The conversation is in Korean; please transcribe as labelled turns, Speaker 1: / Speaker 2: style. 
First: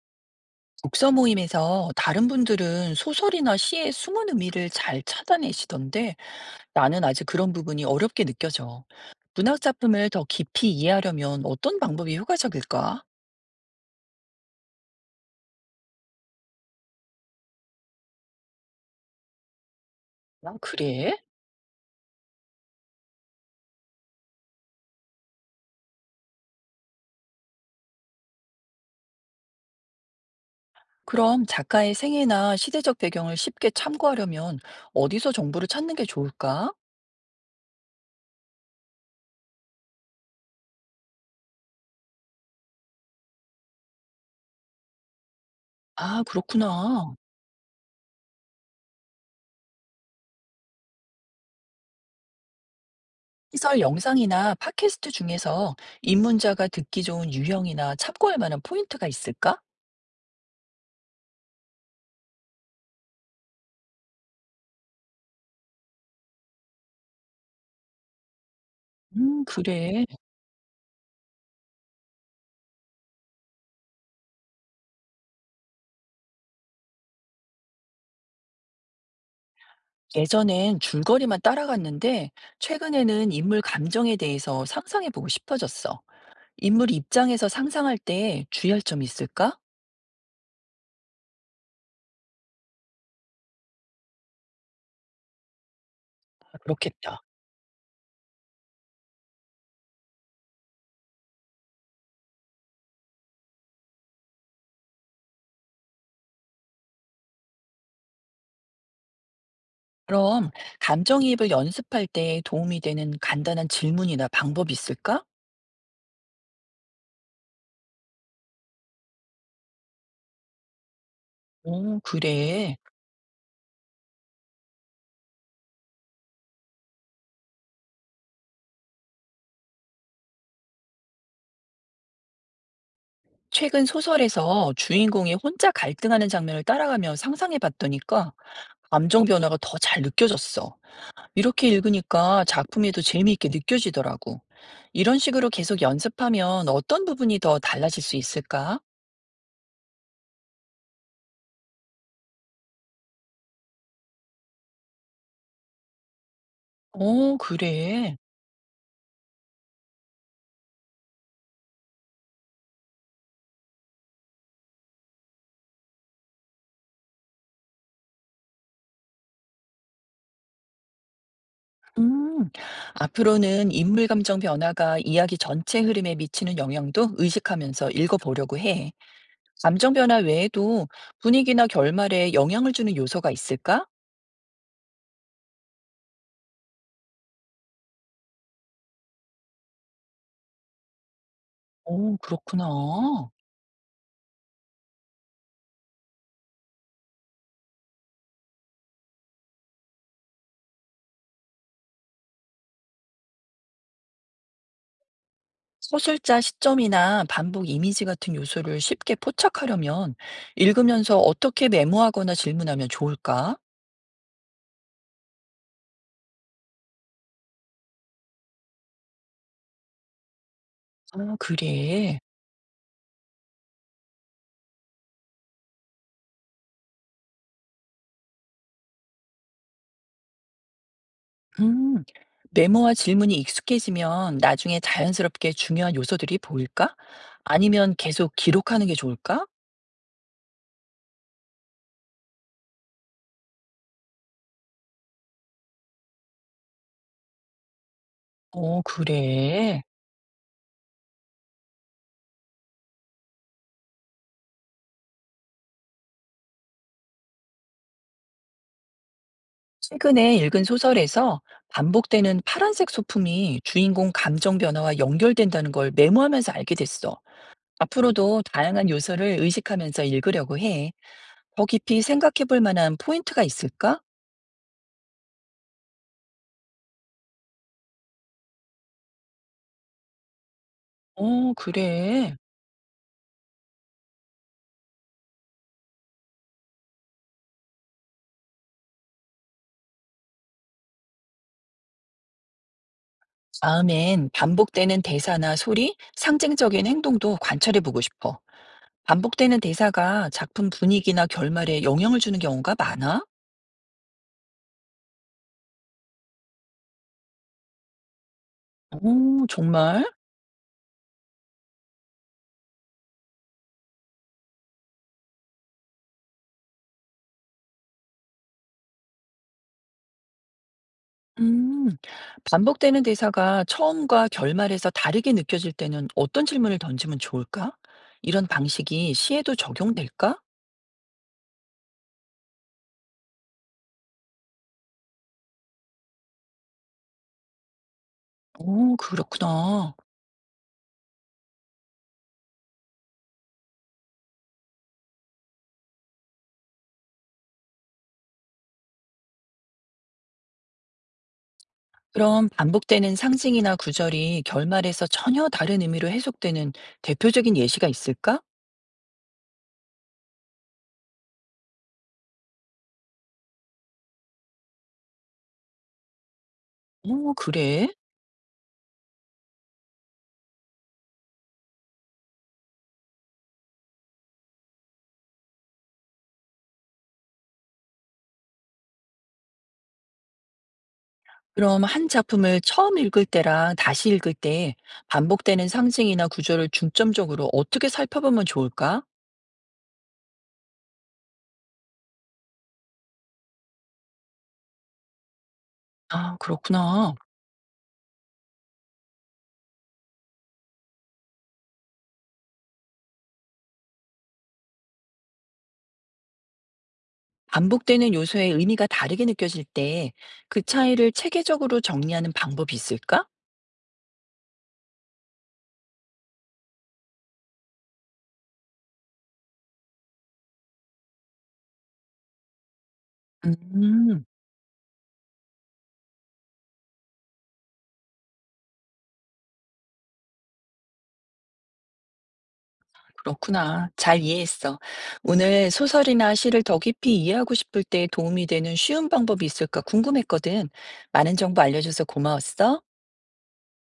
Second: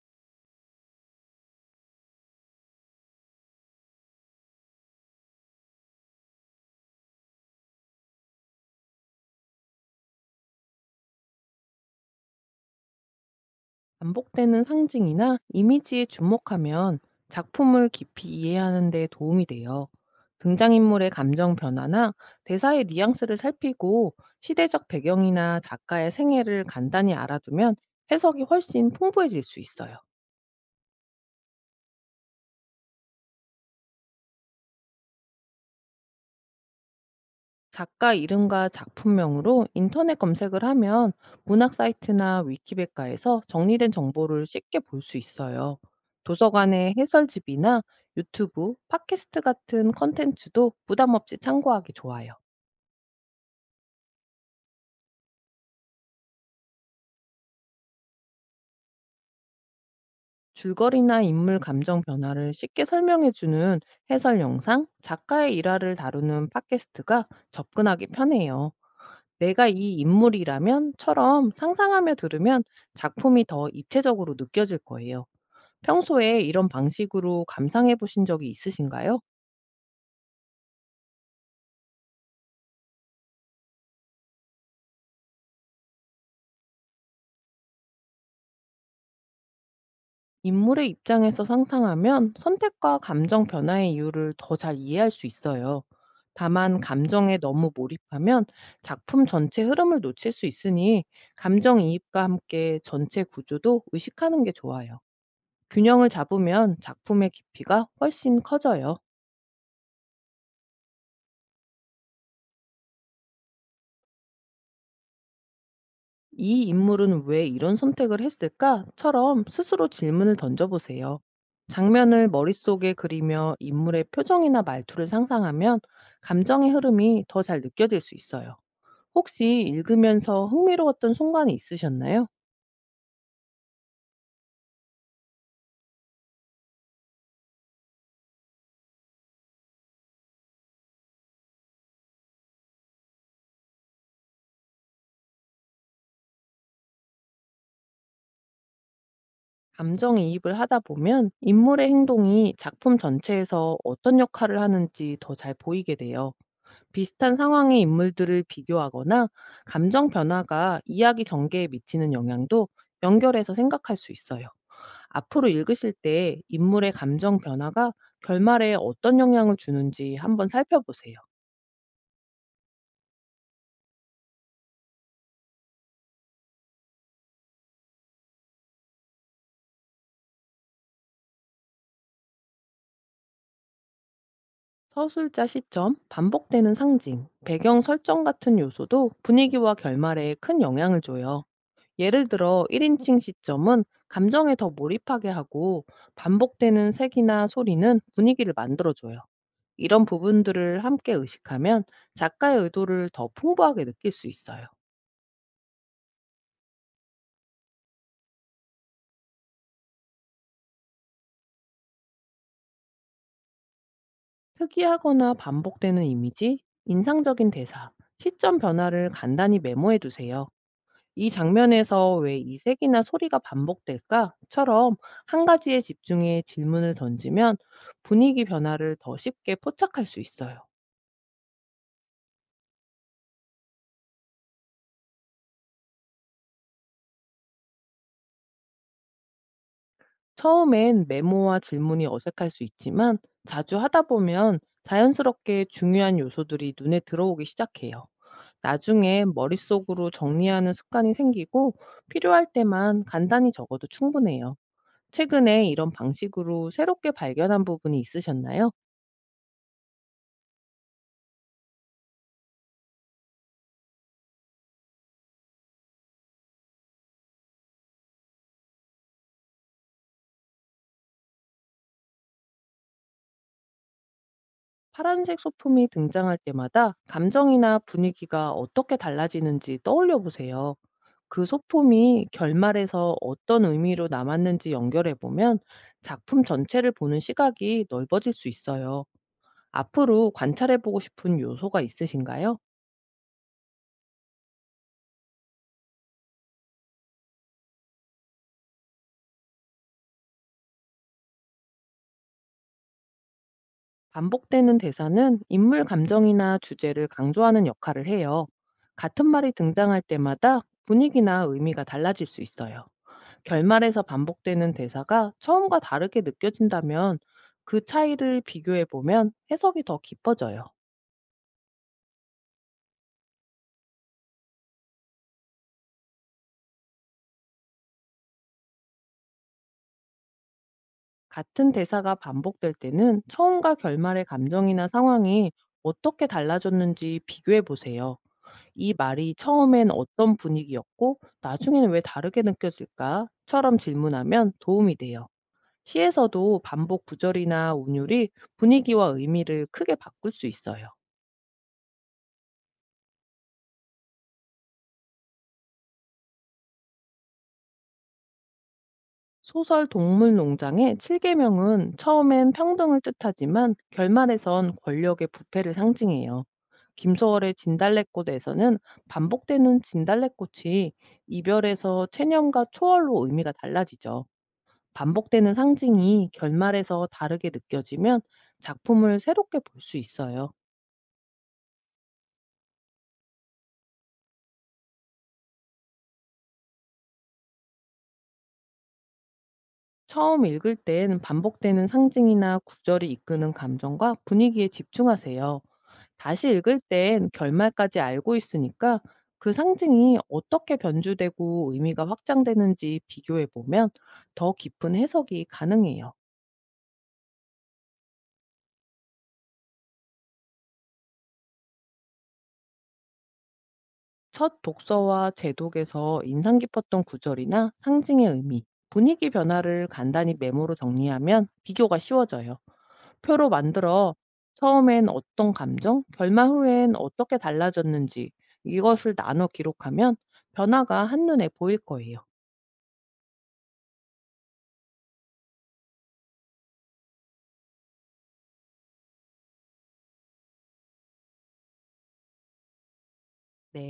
Speaker 1: 독서 모임에서 다른 분들은 소설이나 시의 숨은 의미를 잘 찾아내시던데 나는 아직 그런 부분이 어렵게 느껴져. 문학 작품을 더 깊이 이해하려면 어떤 방법이 효과적일까?
Speaker 2: 반복되는 상징이나 이미지에 주목하면 작품을 깊이 이해하는 데 도움이 돼요.
Speaker 1: 아,
Speaker 2: 등장인물의
Speaker 1: 그래?
Speaker 2: 감정 변화나 대사의 뉘앙스를 살피고 시대적 배경이나 작가의 생애를 간단히 알아두면 해석이 훨씬 풍부해질 수 있어요.
Speaker 1: 그럼 작가의 생애나 시대적 배경을 쉽게 참고하려면 어디서 정보를 찾는 게 좋을까?
Speaker 2: 작가 이름과 작품명으로 인터넷 검색을 하면 문학 사이트나 위키백과에서 정리된 정보를 쉽게 볼 수 있어요.
Speaker 1: 아,
Speaker 2: 도서관의
Speaker 1: 그렇구나.
Speaker 2: 해설집이나 유튜브, 팟캐스트 같은 컨텐츠도 부담 없이 참고하기 좋아요.
Speaker 1: 시설 영상이나 팟캐스트 중에서 입문자가 듣기 좋은 유형이나 참고할 만한 포인트가 있을까?
Speaker 2: 줄거리나 인물 감정 변화를 쉽게 설명해주는 해설 영상, 작가의 일화를 다루는 팟캐스트가 접근하기 편해요. 내가 이
Speaker 1: 그래.
Speaker 2: 인물이라면처럼 상상하며 들으면 작품이 더 입체적으로 느껴질 거예요. 평소에 이런 방식으로 감상해 보신 적이 있으신가요?
Speaker 1: 예전엔 줄거리만 따라갔는데 최근에는 인물 감정에 대해서 상상해 보고 싶어졌어. 인물 입장에서 상상할 때 주의할 점이 있을까?
Speaker 2: 인물의 입장에서 상상하면 선택과 감정 변화의 이유를 더 잘 이해할 수 있어요.
Speaker 1: 아,
Speaker 2: 다만
Speaker 1: 그렇겠다.
Speaker 2: 감정에 너무 몰입하면 작품 전체 흐름을 놓칠 수 있으니 감정 이입과 함께 전체 구조도 의식하는 게 좋아요. 균형을 잡으면 작품의 깊이가 훨씬 커져요.
Speaker 1: 그럼 감정이입을 연습할 때 도움이 되는 간단한 질문이나 방법이 있을까?
Speaker 2: "이 인물은 왜 이런 선택을 했을까?"처럼 스스로 질문을 던져보세요.
Speaker 1: 오,
Speaker 2: 장면을
Speaker 1: 그래.
Speaker 2: 머릿속에 그리며 인물의 표정이나 말투를 상상하면 감정의 흐름이 더 잘 느껴질 수 있어요. 혹시 읽으면서 흥미로웠던 순간이 있으셨나요?
Speaker 1: 최근 소설에서 주인공이 혼자 갈등하는 장면을 따라가며 상상해 봤더니까 감정 변화가 더 잘 느껴졌어. 이렇게 읽으니까 작품이 더 재미있게 느껴지더라고. 이런 식으로 계속 연습하면 어떤 부분이 더 달라질 수 있을까?
Speaker 2: 감정이입을 하다 보면 인물의 행동이 작품 전체에서 어떤 역할을 하는지 더 잘 보이게 돼요. 비슷한
Speaker 1: 어,
Speaker 2: 상황의
Speaker 1: 그래.
Speaker 2: 인물들을 비교하거나 감정 변화가 이야기 전개에 미치는 영향도 연결해서 생각할 수 있어요. 앞으로 읽으실 때 인물의 감정 변화가 결말에 어떤 영향을 주는지 한번 살펴보세요.
Speaker 1: 음, 앞으로는 인물 감정 변화가 이야기 전체 흐름에 미치는 영향도 의식하면서 읽어보려고 해. 감정 변화 외에도 분위기나 결말에 영향을 주는 요소가 있을까?
Speaker 2: 서술자 시점, 반복되는 상징, 배경 설정 같은 요소도 분위기와 결말에 큰 영향을 줘요.
Speaker 1: 오,
Speaker 2: 예를
Speaker 1: 그렇구나.
Speaker 2: 들어 1인칭 시점은 감정에 더 몰입하게 하고 반복되는 색이나 소리는 분위기를 만들어줘요. 이런 부분들을 함께 의식하면 작가의 의도를 더 풍부하게 느낄 수 있어요.
Speaker 1: 서술자 시점이나 반복 이미지 같은 요소를 쉽게 포착하려면 읽으면서 어떻게 메모하거나 질문하면 좋을까?
Speaker 2: 특이하거나 반복되는 이미지, 인상적인 대사, 시점 변화를 간단히 메모해 두세요. 이
Speaker 1: 아,
Speaker 2: 장면에서
Speaker 1: 그래.
Speaker 2: 왜 이색이나 소리가 반복될까?처럼 한 가지에 집중해 질문을 던지면 분위기 변화를 더 쉽게 포착할 수 있어요.
Speaker 1: 음, 메모와 질문이 익숙해지면 나중에 자연스럽게 중요한 요소들이 보일까? 아니면 계속 기록하는 게 좋을까?
Speaker 2: 처음엔 메모와 질문이 어색할 수 있지만 자주 하다 보면 자연스럽게 중요한 요소들이 눈에 들어오기 시작해요.
Speaker 1: 어,
Speaker 2: 나중에
Speaker 1: 그래.
Speaker 2: 머릿속으로 정리하는 습관이 생기고 필요할 때만 간단히 적어도 충분해요. 최근에 이런 방식으로 새롭게 발견한 부분이 있으셨나요?
Speaker 1: 최근에 읽은 소설에서 반복되는 파란색 소품이 주인공 감정 변화와 연결된다는 걸 메모하면서 알게 됐어. 앞으로도 다양한 요소를 의식하면서 읽으려고 해. 더 깊이 생각해 볼 만한 포인트가 있을까?
Speaker 2: 파란색 소품이 등장할 때마다 감정이나 분위기가 어떻게 달라지는지 떠올려 보세요. 그
Speaker 1: 어,
Speaker 2: 소품이
Speaker 1: 그래.
Speaker 2: 결말에서 어떤 의미로 남았는지 연결해 보면 작품 전체를 보는 시각이 넓어질 수 있어요. 앞으로 관찰해 보고 싶은 요소가 있으신가요?
Speaker 1: 다음엔 반복되는 대사나 소리, 상징적인 행동도 관찰해 보고 싶어. 반복되는 대사가 작품 분위기나 결말에 영향을 주는 경우가 많아?
Speaker 2: 반복되는 대사는 인물 감정이나 주제를 강조하는 역할을 해요. 같은
Speaker 1: 오,
Speaker 2: 말이 등장할
Speaker 1: 정말?
Speaker 2: 때마다 분위기나 의미가 달라질 수 있어요. 결말에서 반복되는 대사가 처음과 다르게 느껴진다면 그 차이를 비교해 보면 해석이 더 깊어져요.
Speaker 1: 음, 반복되는 대사가 처음과 결말에서 다르게 느껴질 때는 어떤 질문을 던지면 좋을까? 이런 방식이 시에도 적용될까?
Speaker 2: 같은 대사가 반복될 때는 처음과 결말의 감정이나 상황이 어떻게 달라졌는지 비교해 보세요. 이
Speaker 1: 오,
Speaker 2: 말이 처음엔
Speaker 1: 그렇구나.
Speaker 2: 어떤 분위기였고 나중에는 왜 다르게 느껴질까?"처럼 질문하면 도움이 돼요. 시에서도 반복 구절이나 운율이 분위기와 의미를 크게 바꿀 수 있어요.
Speaker 1: 그럼 반복되는 상징이나 구절이 결말에서 전혀 다른 의미로 해석되는 대표적인 예시가 있을까?
Speaker 2: 소설 동물농장의 7계명은 처음엔 평등을 뜻하지만 결말에선 권력의 부패를 상징해요.
Speaker 1: 어,
Speaker 2: 김소월의
Speaker 1: 그래?
Speaker 2: 진달래꽃에서는 반복되는 진달래꽃이 이별에서 체념과 초월로 의미가 달라지죠. 반복되는 상징이 결말에서 다르게 느껴지면 작품을 새롭게 볼 수 있어요.
Speaker 1: 그럼 한 작품을 처음 읽을 때랑 다시 읽을 때 반복되는 상징이나 구절을 중점적으로 어떻게 살펴보면 좋을까?
Speaker 2: 처음 읽을 땐 반복되는 상징이나 구절이 이끄는 감정과 분위기에 집중하세요.
Speaker 1: 아,
Speaker 2: 다시 읽을
Speaker 1: 그렇구나.
Speaker 2: 땐 결말까지 알고 있으니까 그 상징이 어떻게 변주되고 의미가 확장되는지 비교해 보면 더 깊은 해석이 가능해요.
Speaker 1: 반복되는 요소의 의미가 다르게 느껴질 때 그 차이를 체계적으로 정리하는 방법이 있을까?
Speaker 2: 첫 독서와 제독에서 인상 깊었던 구절이나 상징의 의미, 분위기 변화를 간단히 메모로 정리하면 비교가 쉬워져요. 표로 만들어
Speaker 1: 음.
Speaker 2: 처음엔 어떤 감정, 결말 후엔 어떻게 달라졌는지 이것을 나눠 기록하면 변화가 한눈에 보일 거예요.
Speaker 1: 그렇구나. 잘 이해했어. 오늘 소설이나 시를 더 깊이 이해하고 싶을 때 도움이 되는 쉬운 방법이 있을까 궁금했거든. 많은 정보 알려줘서 고마웠어.
Speaker 2: 네.